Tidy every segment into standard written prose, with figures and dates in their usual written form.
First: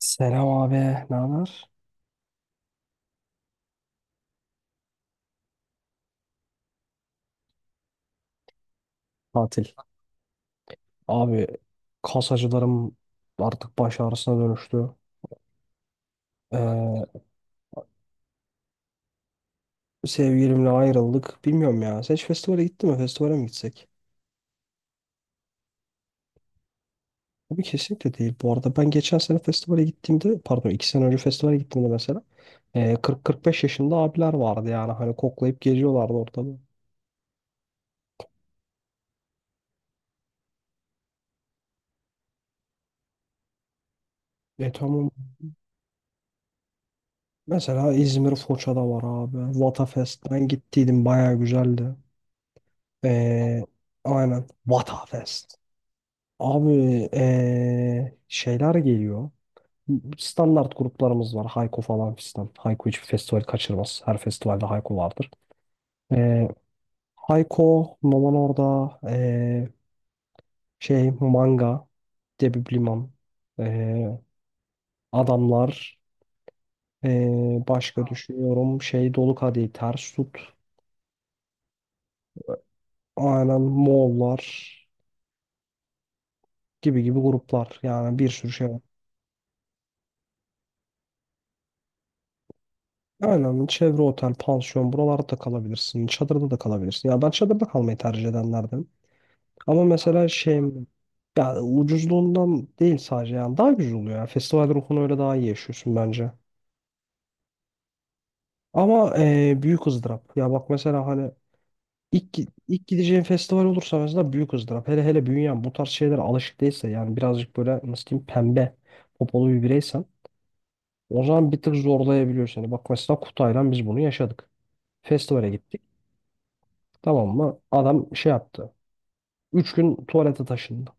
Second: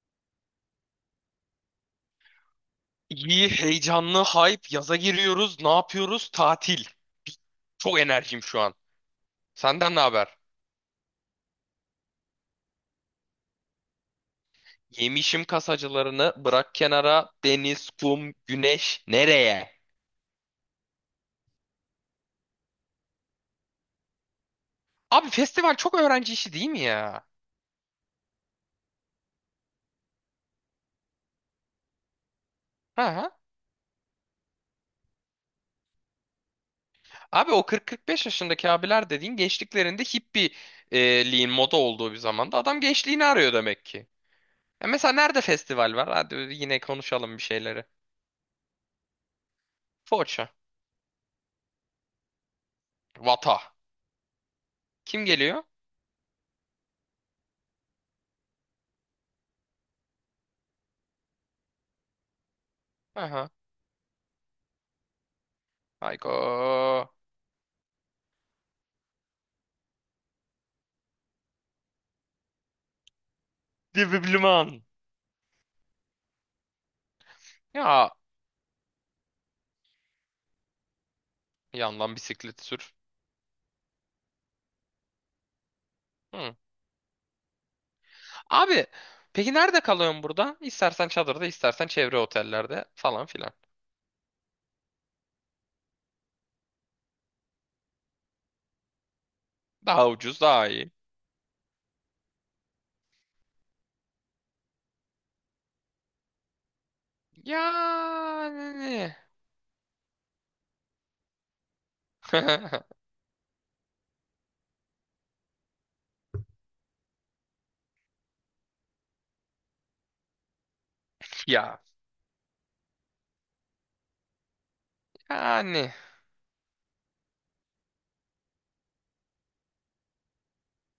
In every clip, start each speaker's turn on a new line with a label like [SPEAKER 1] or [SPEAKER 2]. [SPEAKER 1] Selam abi, ne haber?
[SPEAKER 2] İyi, heyecanlı, hype. Yaza giriyoruz. Ne yapıyoruz? Tatil. Çok enerjim şu an.
[SPEAKER 1] Tatil.
[SPEAKER 2] Senden ne haber?
[SPEAKER 1] Abi, kas acılarım artık baş ağrısına dönüştü.
[SPEAKER 2] Yemişim kasacılarını. Bırak
[SPEAKER 1] Ee,
[SPEAKER 2] kenara. Deniz, kum, güneş. Nereye?
[SPEAKER 1] sevgilimle ayrıldık. Bilmiyorum ya. Sen hiç festivale gittin mi? Festivale mi gitsek?
[SPEAKER 2] Abi festival çok öğrenci işi değil mi ya?
[SPEAKER 1] Abi kesinlikle değil. Bu arada ben geçen sene festivale gittiğimde, pardon, 2 sene önce festivale gittiğimde mesela
[SPEAKER 2] Ha.
[SPEAKER 1] 40-45 yaşında abiler vardı yani. Hani koklayıp geziyorlardı ortamı.
[SPEAKER 2] Abi o 40-45 yaşındaki abiler dediğin gençliklerinde hippieliğin moda olduğu bir zamanda adam gençliğini arıyor demek ki.
[SPEAKER 1] E
[SPEAKER 2] E
[SPEAKER 1] tamam.
[SPEAKER 2] mesela nerede festival var? Hadi yine konuşalım bir şeyleri.
[SPEAKER 1] Mesela İzmir Foça'da var abi. Vatafest. Ben
[SPEAKER 2] Foça.
[SPEAKER 1] gittiydim. Bayağı güzeldi.
[SPEAKER 2] Vata.
[SPEAKER 1] Ee, aynen.
[SPEAKER 2] Kim
[SPEAKER 1] Vatafest.
[SPEAKER 2] geliyor?
[SPEAKER 1] Abi şeyler geliyor. Standart gruplarımız var. Hayko falan fistan. Hayko hiçbir festival
[SPEAKER 2] Aha.
[SPEAKER 1] kaçırmaz. Her festivalde Hayko vardır. Eee
[SPEAKER 2] Hayko.
[SPEAKER 1] Hayko, Noman Orada, şey Manga, Debi Bliman, eee,
[SPEAKER 2] Dibibliman.
[SPEAKER 1] Adamlar, başka
[SPEAKER 2] Ya
[SPEAKER 1] düşünüyorum. Şey Dolu Kadehi, Ters Tut,
[SPEAKER 2] yandan bisiklet sür.
[SPEAKER 1] aynen Moğollar
[SPEAKER 2] Hı.
[SPEAKER 1] gibi gibi gruplar. Yani bir sürü şey.
[SPEAKER 2] Abi peki nerede kalıyorsun burada? İstersen çadırda, istersen çevre otellerde falan filan.
[SPEAKER 1] Aynen, çevre otel, pansiyon buralarda da kalabilirsin. Çadırda da kalabilirsin. Ya ben çadırda kalmayı tercih edenlerden. Ama
[SPEAKER 2] Daha
[SPEAKER 1] mesela
[SPEAKER 2] ucuz,
[SPEAKER 1] şey,
[SPEAKER 2] daha iyi.
[SPEAKER 1] ya ucuzluğundan değil sadece, yani daha güzel oluyor ya. Festival ruhunu öyle daha iyi yaşıyorsun bence.
[SPEAKER 2] Yani.
[SPEAKER 1] Ama büyük ızdırap. Ya bak mesela hani ilk gideceğin festival olursa mesela büyük ızdırap. Hele hele bünyen bu tarz şeylere alışık değilse, yani birazcık böyle nasıl diyeyim, pembe popolu bir bireysen, o zaman bir tık
[SPEAKER 2] Ya.
[SPEAKER 1] zorlayabiliyor seni. Bak mesela Kutay'la biz bunu yaşadık. Festivale gittik.
[SPEAKER 2] Yani.
[SPEAKER 1] Tamam mı? Adam şey yaptı. 3 gün tuvalete taşındı.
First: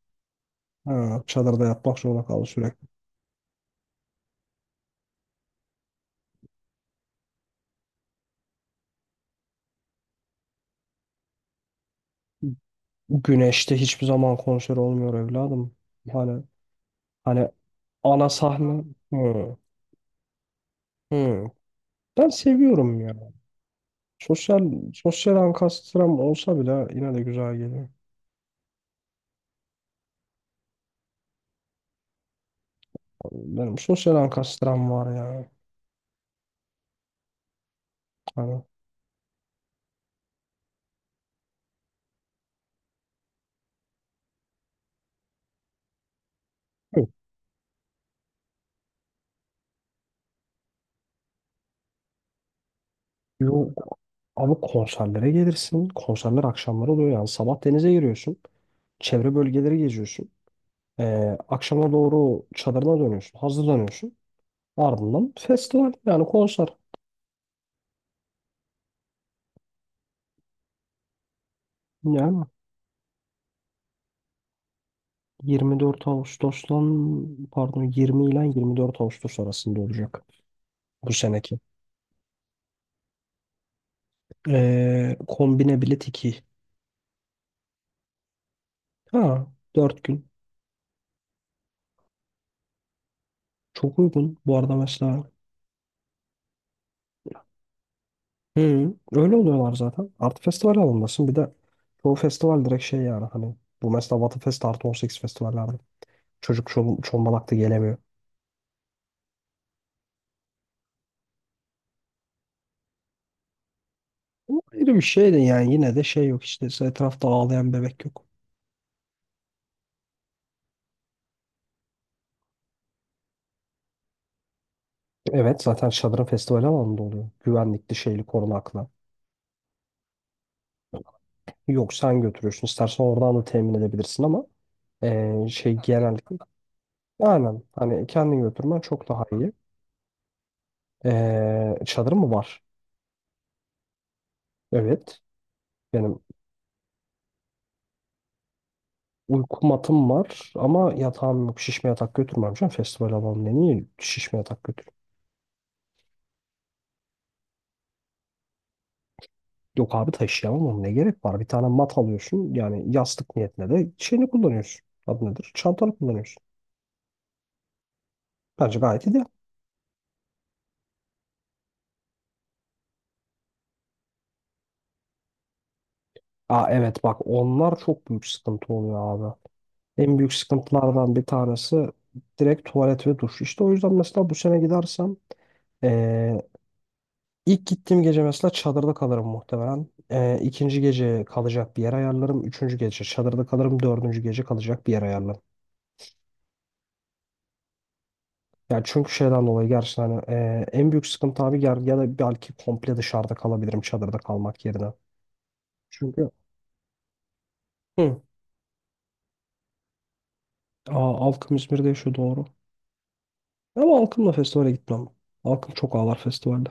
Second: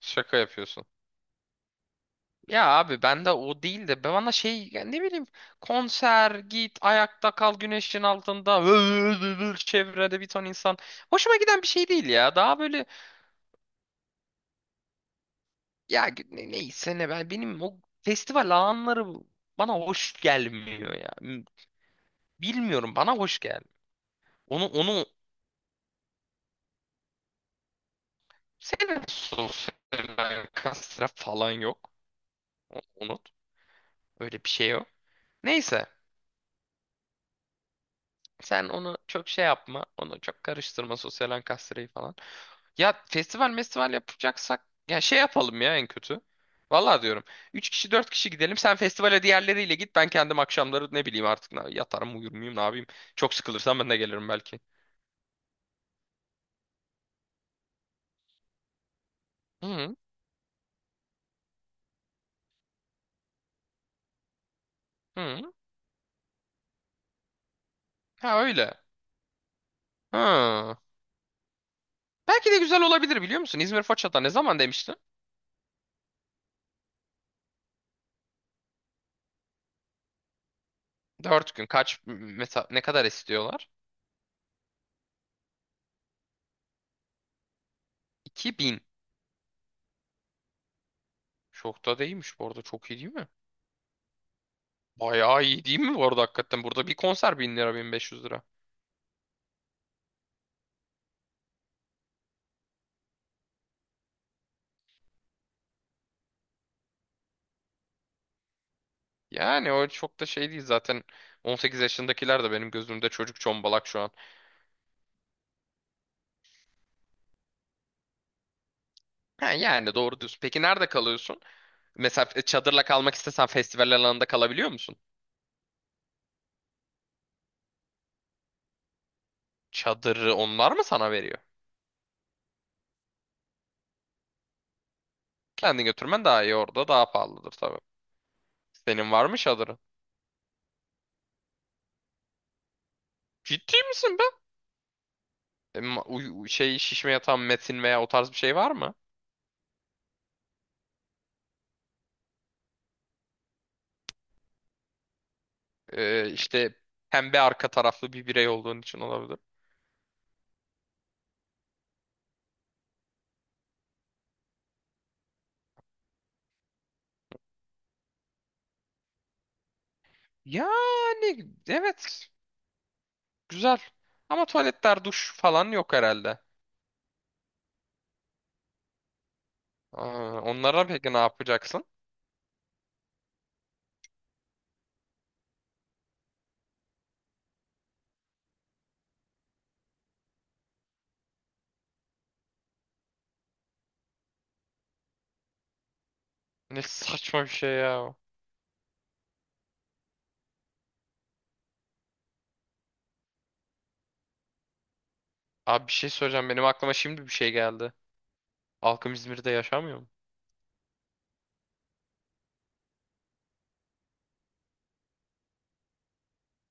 [SPEAKER 2] Şaka yapıyorsun.
[SPEAKER 1] Ha, çadırda yatmak zorunda kaldı
[SPEAKER 2] Ya
[SPEAKER 1] sürekli.
[SPEAKER 2] abi ben de o değil de ben bana şey ya ne bileyim konser git ayakta kal güneşin altında çevrede bir ton insan. Hoşuma giden bir şey değil ya. Daha böyle.
[SPEAKER 1] Güneşte hiçbir zaman konser olmuyor evladım.
[SPEAKER 2] Ya
[SPEAKER 1] Hani
[SPEAKER 2] neyse ne ben
[SPEAKER 1] hani
[SPEAKER 2] benim o
[SPEAKER 1] ana
[SPEAKER 2] festival
[SPEAKER 1] sahne.
[SPEAKER 2] alanları
[SPEAKER 1] Hı,
[SPEAKER 2] bana hoş gelmiyor ya.
[SPEAKER 1] hı. Ben
[SPEAKER 2] Bilmiyorum
[SPEAKER 1] seviyorum
[SPEAKER 2] bana
[SPEAKER 1] ya.
[SPEAKER 2] hoş gelmiyor. Onu
[SPEAKER 1] Sosyal
[SPEAKER 2] onu
[SPEAKER 1] sosyal ankastram olsa bile yine de güzel geliyor.
[SPEAKER 2] senin sosyal kastra falan yok. Unut.
[SPEAKER 1] Benim sosyal
[SPEAKER 2] Öyle bir şey yok.
[SPEAKER 1] ankastram var ya.
[SPEAKER 2] Neyse
[SPEAKER 1] Hani,
[SPEAKER 2] sen onu çok şey yapma. Onu çok karıştırma sosyal kastrayı falan. Ya festival festival yapacaksak ya şey yapalım ya en kötü. Vallahi
[SPEAKER 1] yok,
[SPEAKER 2] diyorum. 3 kişi 4 kişi gidelim. Sen festivale diğerleriyle git. Ben kendim akşamları ne bileyim artık yatarım uyur muyum ne yapayım. Çok sıkılırsam ben de
[SPEAKER 1] yok.
[SPEAKER 2] gelirim
[SPEAKER 1] Abi
[SPEAKER 2] belki.
[SPEAKER 1] konserlere gelirsin. Konserler akşamları oluyor yani. Sabah denize giriyorsun. Çevre bölgeleri
[SPEAKER 2] Hı
[SPEAKER 1] geziyorsun. Akşama doğru çadırına dönüyorsun, hazırlanıyorsun. Ardından
[SPEAKER 2] hı.
[SPEAKER 1] festival yani konser.
[SPEAKER 2] Ha öyle. Hı.
[SPEAKER 1] Yani
[SPEAKER 2] Belki de güzel olabilir biliyor musun? İzmir Foça'da ne zaman demiştin?
[SPEAKER 1] 24 Ağustos'tan, pardon, 20 ile 24 Ağustos arasında olacak bu
[SPEAKER 2] Dört
[SPEAKER 1] seneki.
[SPEAKER 2] gün kaç mesela ne kadar istiyorlar?
[SPEAKER 1] Kombine bilet iki.
[SPEAKER 2] 2.000.
[SPEAKER 1] Ha, 4 gün.
[SPEAKER 2] Çok da değilmiş bu arada çok iyi değil mi?
[SPEAKER 1] Çok uygun. Bu arada mesela.
[SPEAKER 2] Bayağı iyi değil mi bu arada hakikaten? Burada bir konser 1.000 lira 1.500 lira.
[SPEAKER 1] Hı, öyle oluyorlar zaten. Artı festival alındasın. Bir de çoğu festival direkt şey, yani hani bu mesela Batı Fest artı 18 festivallerde. Çocuk çomalak gelemiyor.
[SPEAKER 2] Yani o çok da şey değil zaten 18 yaşındakiler de benim gözümde çocuk çombalak şu an.
[SPEAKER 1] Bu ayrı bir şey de, yani yine de şey yok işte, etrafta ağlayan bebek yok.
[SPEAKER 2] Ha, yani doğru diyorsun. Peki nerede kalıyorsun? Mesela çadırla kalmak istesen festival alanında kalabiliyor musun?
[SPEAKER 1] Evet, zaten Şadır'ın festival alanında oluyor. Güvenlikli, şeyli, korunaklı.
[SPEAKER 2] Çadırı onlar mı sana veriyor?
[SPEAKER 1] Yok, sen götürüyorsun. İstersen oradan da temin edebilirsin ama şey
[SPEAKER 2] Kendin götürmen
[SPEAKER 1] genellikle
[SPEAKER 2] daha iyi orada daha pahalıdır
[SPEAKER 1] aynen,
[SPEAKER 2] tabii.
[SPEAKER 1] hani kendin götürmen çok
[SPEAKER 2] Senin
[SPEAKER 1] daha
[SPEAKER 2] var mı
[SPEAKER 1] iyi.
[SPEAKER 2] çadırın?
[SPEAKER 1] Çadırın mı var?
[SPEAKER 2] Ciddi misin be?
[SPEAKER 1] Evet. Benim
[SPEAKER 2] Şey şişme yatağın metin veya o tarz bir şey var mı?
[SPEAKER 1] uyku matım var ama yatağım yok. Şişme yatak götürmem canım. Festival alanında niye şişme yatak?
[SPEAKER 2] İşte pembe arka taraflı bir birey olduğun için olabilir.
[SPEAKER 1] Yok abi, taşıyamam oğlum, ne gerek var? Bir tane mat alıyorsun, yani yastık niyetine de şeyini kullanıyorsun. Adı nedir? Çantanı kullanıyorsun. Bence gayet iyi.
[SPEAKER 2] Yani evet güzel. Ama tuvaletler, duş falan yok herhalde.
[SPEAKER 1] Aa, evet, bak onlar çok büyük sıkıntı oluyor abi. En büyük
[SPEAKER 2] Aa, onlara peki
[SPEAKER 1] sıkıntılardan
[SPEAKER 2] ne
[SPEAKER 1] bir tanesi
[SPEAKER 2] yapacaksın?
[SPEAKER 1] direkt tuvalet ve duş. İşte o yüzden mesela bu sene gidersem eee, ilk gittiğim gece mesela çadırda kalırım muhtemelen. İkinci gece kalacak bir yer ayarlarım. Üçüncü gece çadırda kalırım. Dördüncü gece kalacak bir yer ayarlarım.
[SPEAKER 2] Ne saçma bir şey ya.
[SPEAKER 1] Ya çünkü şeyden dolayı gerçekten hani, en büyük sıkıntı abi ger, ya da belki komple dışarıda kalabilirim çadırda kalmak yerine.
[SPEAKER 2] Abi bir şey
[SPEAKER 1] Çünkü
[SPEAKER 2] söyleyeceğim. Benim aklıma şimdi bir şey geldi.
[SPEAKER 1] hı.
[SPEAKER 2] Halkım İzmir'de yaşamıyor mu?
[SPEAKER 1] Aa, Alkım İzmir'de yaşıyor, doğru. Ama Alkım'la festivale gitmem. Alkım çok ağlar festivalde.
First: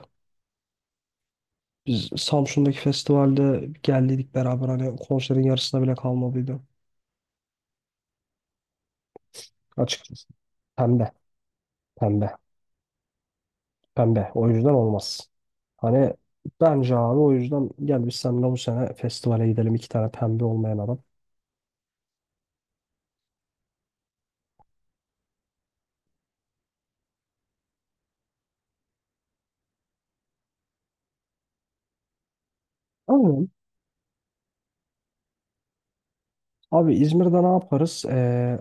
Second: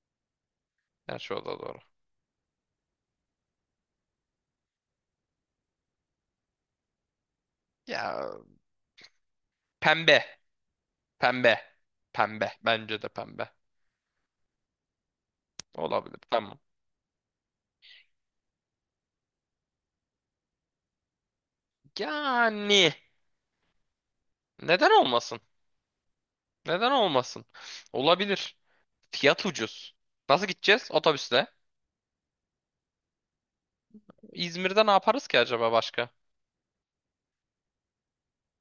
[SPEAKER 2] Gerçi o da doğru.
[SPEAKER 1] Biz Samsun'daki festivalde geldiydik beraber, hani konserin yarısına bile kalmadıydı.
[SPEAKER 2] Ya pembe.
[SPEAKER 1] Açıkçası. Pembe.
[SPEAKER 2] Pembe.
[SPEAKER 1] Pembe.
[SPEAKER 2] Pembe. Bence de pembe.
[SPEAKER 1] Pembe. O yüzden olmaz. Hani
[SPEAKER 2] Olabilir. Tamam.
[SPEAKER 1] bence abi o yüzden gel biz seninle bu sene festivale gidelim, iki tane pembe olmayan adam.
[SPEAKER 2] Yani neden olmasın? Neden olmasın? Olabilir. Fiyat ucuz. Nasıl gideceğiz? Otobüsle.
[SPEAKER 1] Aynen.
[SPEAKER 2] İzmir'de ne yaparız ki acaba başka?
[SPEAKER 1] Abi İzmir'de ne yaparız? Ee,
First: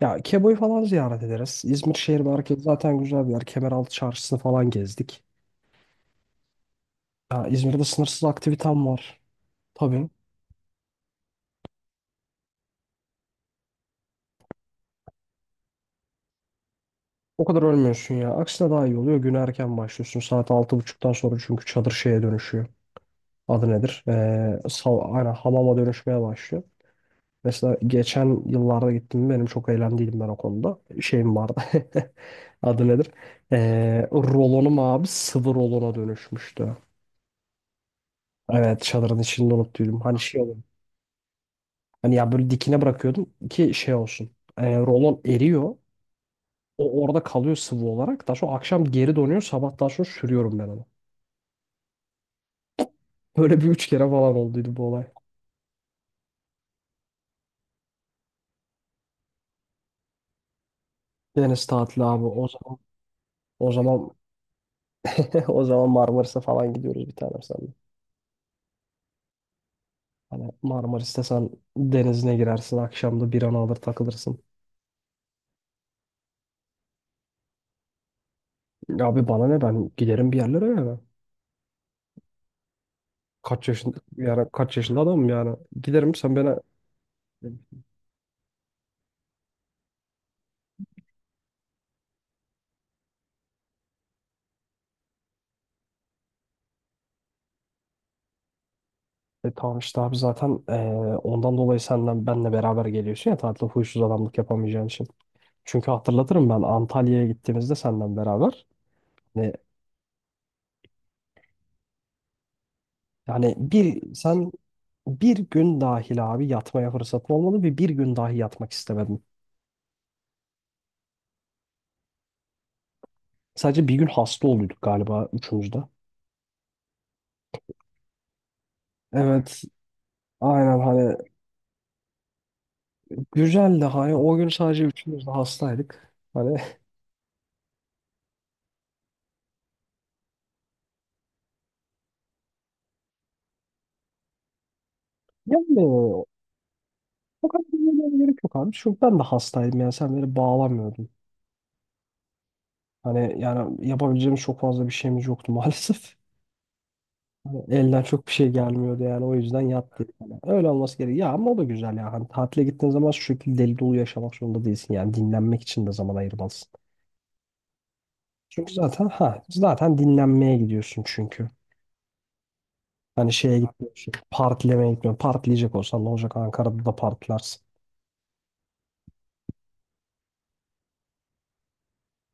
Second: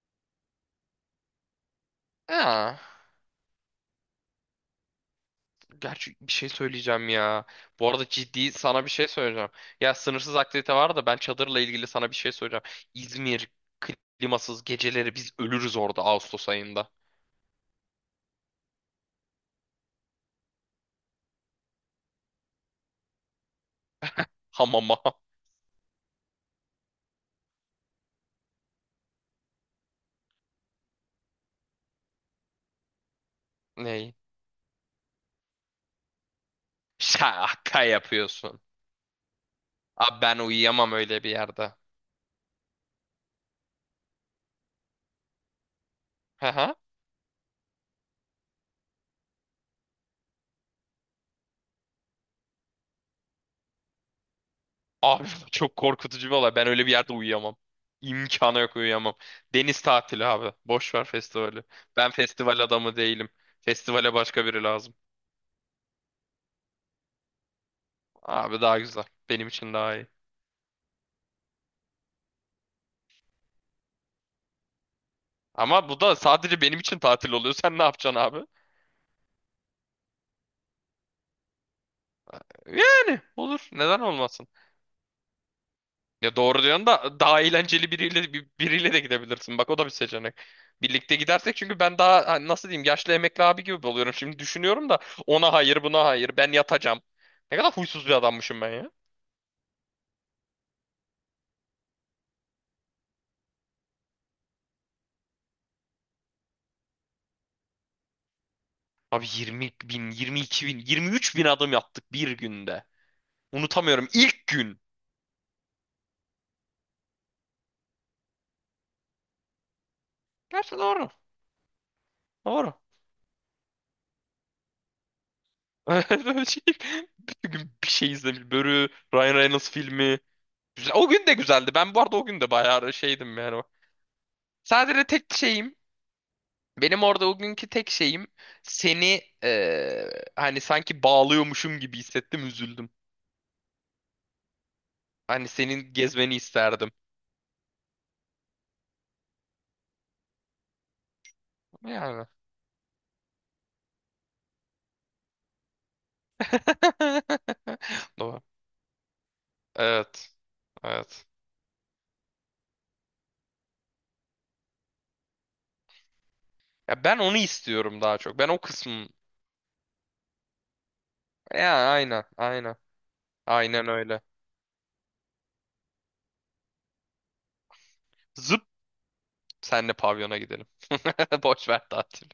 [SPEAKER 1] Ya Kebo'yu falan ziyaret ederiz. İzmir şehir merkezi
[SPEAKER 2] Ha.
[SPEAKER 1] zaten güzel bir yer. Kemeraltı çarşısını falan gezdik.
[SPEAKER 2] Gerçi bir şey söyleyeceğim
[SPEAKER 1] Ya
[SPEAKER 2] ya.
[SPEAKER 1] İzmir'de
[SPEAKER 2] Bu arada
[SPEAKER 1] sınırsız
[SPEAKER 2] ciddi sana
[SPEAKER 1] aktivitem
[SPEAKER 2] bir şey
[SPEAKER 1] var.
[SPEAKER 2] söyleyeceğim. Ya
[SPEAKER 1] Tabii.
[SPEAKER 2] sınırsız aktivite var da ben çadırla ilgili sana bir şey söyleyeceğim. İzmir klimasız geceleri biz ölürüz orada Ağustos ayında.
[SPEAKER 1] O kadar ölmüyorsun ya. Aksine daha iyi oluyor. Güne erken başlıyorsun. Saat altı buçuktan sonra çünkü çadır şeye dönüşüyor. Adı nedir? Ee,
[SPEAKER 2] Hamama.
[SPEAKER 1] sav- aynen hamama dönüşmeye başlıyor. Mesela geçen yıllarda gittim. Benim çok eğlendiydim ben o konuda. Şeyim vardı. Adı nedir? Ee,
[SPEAKER 2] Ney?
[SPEAKER 1] rolonum abi, sıvı rolona dönüşmüştü.
[SPEAKER 2] Şaka yapıyorsun.
[SPEAKER 1] Evet, çadırın içinde unuttuydum. Hani
[SPEAKER 2] Abi ben
[SPEAKER 1] şey.
[SPEAKER 2] uyuyamam öyle bir yerde.
[SPEAKER 1] Hani ya, böyle dikine bırakıyordum ki şey olsun. E, rolon eriyor.
[SPEAKER 2] Hı hı.
[SPEAKER 1] O orada kalıyor sıvı olarak. Daha sonra akşam geri donuyor. Sabah daha sonra sürüyorum ben onu. Böyle bir 3 kere falan olduydu bu olay.
[SPEAKER 2] Abi çok korkutucu bir olay. Ben öyle bir yerde uyuyamam. İmkanı yok uyuyamam. Deniz tatili abi. Boş ver festivali.
[SPEAKER 1] Deniz tatili
[SPEAKER 2] Ben
[SPEAKER 1] abi. O
[SPEAKER 2] festival
[SPEAKER 1] zaman
[SPEAKER 2] adamı değilim.
[SPEAKER 1] o zaman
[SPEAKER 2] Festivale başka biri lazım.
[SPEAKER 1] o zaman Marmaris'e falan gidiyoruz bir tanem senle.
[SPEAKER 2] Abi daha güzel. Benim için daha iyi.
[SPEAKER 1] Hani Marmaris'te sen denizine girersin. Akşamda bir an alır takılırsın.
[SPEAKER 2] Ama bu da sadece benim için tatil oluyor. Sen ne yapacaksın abi?
[SPEAKER 1] Abi bana ne, ben giderim bir yerlere yani.
[SPEAKER 2] Yani
[SPEAKER 1] Kaç
[SPEAKER 2] olur.
[SPEAKER 1] yaşında,
[SPEAKER 2] Neden
[SPEAKER 1] yani
[SPEAKER 2] olmasın?
[SPEAKER 1] kaç yaşında adamım yani. Giderim, sen
[SPEAKER 2] Ya
[SPEAKER 1] bana.
[SPEAKER 2] doğru diyorsun da daha eğlenceli biriyle biriyle de gidebilirsin. Bak o da bir seçenek. Birlikte gidersek çünkü ben daha hani nasıl diyeyim yaşlı emekli abi gibi oluyorum. Şimdi düşünüyorum da ona hayır buna hayır ben yatacağım. Ne kadar huysuz bir adammışım ben ya.
[SPEAKER 1] E tamam işte abi, zaten ondan dolayı senden benle beraber geliyorsun ya, tatilde huysuz adamlık yapamayacağın için. Çünkü hatırlatırım, ben Antalya'ya gittiğimizde senden beraber.
[SPEAKER 2] Abi
[SPEAKER 1] Yani,
[SPEAKER 2] 20 bin, 22 bin, 23 bin adım yaptık bir günde.
[SPEAKER 1] yani,
[SPEAKER 2] Unutamıyorum
[SPEAKER 1] bir
[SPEAKER 2] ilk
[SPEAKER 1] sen
[SPEAKER 2] gün.
[SPEAKER 1] bir gün dahil abi yatmaya fırsatın olmadı ve bir gün dahi yatmak istemedim.
[SPEAKER 2] Gerçi doğru. Doğru.
[SPEAKER 1] Sadece bir gün hasta oluyorduk galiba üçümüz de.
[SPEAKER 2] Şey, bütün gün bir şey izlemiş. Börü, Ryan
[SPEAKER 1] Evet,
[SPEAKER 2] Reynolds filmi.
[SPEAKER 1] aynen,
[SPEAKER 2] Güzel. O
[SPEAKER 1] hani
[SPEAKER 2] gün de güzeldi. Ben bu arada o gün de bayağı şeydim yani. O.
[SPEAKER 1] güzeldi, hani o gün sadece
[SPEAKER 2] Sadece
[SPEAKER 1] üçümüz de
[SPEAKER 2] tek şeyim
[SPEAKER 1] hastaydık. Hani,
[SPEAKER 2] benim orada o günkü tek şeyim seni hani sanki bağlıyormuşum gibi hissettim üzüldüm. Hani
[SPEAKER 1] yani
[SPEAKER 2] senin gezmeni isterdim.
[SPEAKER 1] o kadar da gerek yok abi, çünkü ben de hastaydım, yani sen beni bağlamıyordun.
[SPEAKER 2] Yani.
[SPEAKER 1] Hani yani yapabileceğim çok fazla bir şeyimiz yoktu maalesef. Hani elden çok bir
[SPEAKER 2] Doğru.
[SPEAKER 1] şey gelmiyordu yani, o yüzden yattı.
[SPEAKER 2] Evet.
[SPEAKER 1] Yani öyle olması gerekiyor.
[SPEAKER 2] Evet.
[SPEAKER 1] Ya ama o da güzel ya. Hani tatile gittiğin zaman şu şekilde deli dolu yaşamak zorunda değilsin. Yani dinlenmek için de zaman ayırmalısın.
[SPEAKER 2] Ya ben onu istiyorum daha çok. Ben o
[SPEAKER 1] Çünkü zaten
[SPEAKER 2] kısmı.
[SPEAKER 1] ha zaten dinlenmeye gidiyorsun çünkü.
[SPEAKER 2] Ya aynen. Aynen.
[SPEAKER 1] Hani şeye
[SPEAKER 2] Aynen
[SPEAKER 1] gitmiyorsun.
[SPEAKER 2] öyle.
[SPEAKER 1] Partilemeye gitmiyorsun. Partileyecek olsan ne olacak, Ankara'da da partilersin.
[SPEAKER 2] Zıp senle pavyona gidelim. Boş ver tatil.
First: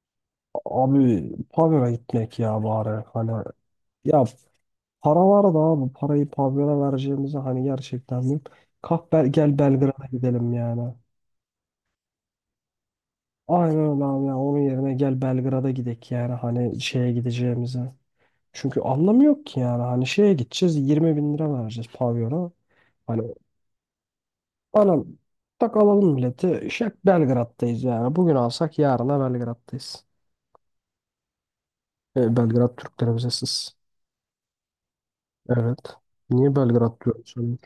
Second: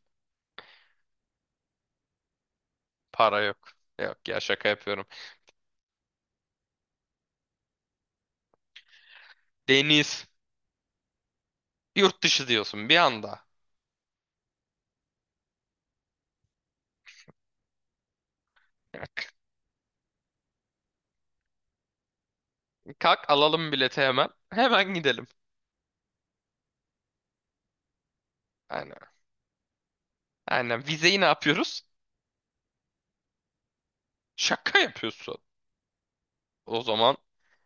[SPEAKER 1] Abi pavyona gitmek ya bari. Hani
[SPEAKER 2] Para yok.
[SPEAKER 1] ya,
[SPEAKER 2] Yok ya şaka yapıyorum.
[SPEAKER 1] para var da abi, parayı pavyona vereceğimize hani gerçekten mi? Kalk, gel Belgrad'a
[SPEAKER 2] Deniz.
[SPEAKER 1] gidelim yani.
[SPEAKER 2] Yurt dışı diyorsun bir anda.
[SPEAKER 1] Aynen öyle abi ya. Onun yerine gel Belgrad'a gidek yani, hani şeye gideceğimize. Çünkü anlamı yok ki, yani hani şeye gideceğiz 20 bin lira vereceğiz pavyona. Hani
[SPEAKER 2] Kalk alalım bileti hemen. Hemen
[SPEAKER 1] anam,
[SPEAKER 2] gidelim.
[SPEAKER 1] tak alalım bileti. Şak, Belgrad'dayız yani. Bugün alsak
[SPEAKER 2] Aynen.
[SPEAKER 1] yarına Belgrad'dayız.
[SPEAKER 2] Aynen. Vizeyi ne yapıyoruz?
[SPEAKER 1] E, Belgrad Türklerimize siz.
[SPEAKER 2] Şaka yapıyorsun.
[SPEAKER 1] Evet. Niye
[SPEAKER 2] O
[SPEAKER 1] Belgrad
[SPEAKER 2] zaman
[SPEAKER 1] diyorsun?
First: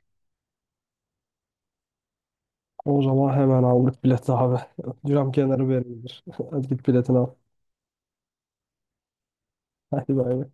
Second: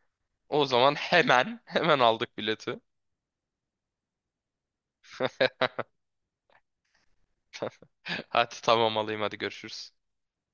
[SPEAKER 2] o zaman hemen hemen aldık bileti.
[SPEAKER 1] O zaman hemen aldık bileti abi. Cam kenarı verildir. Hadi git biletini al.
[SPEAKER 2] Hadi tamam alayım hadi görüşürüz.
[SPEAKER 1] Hadi bay bay.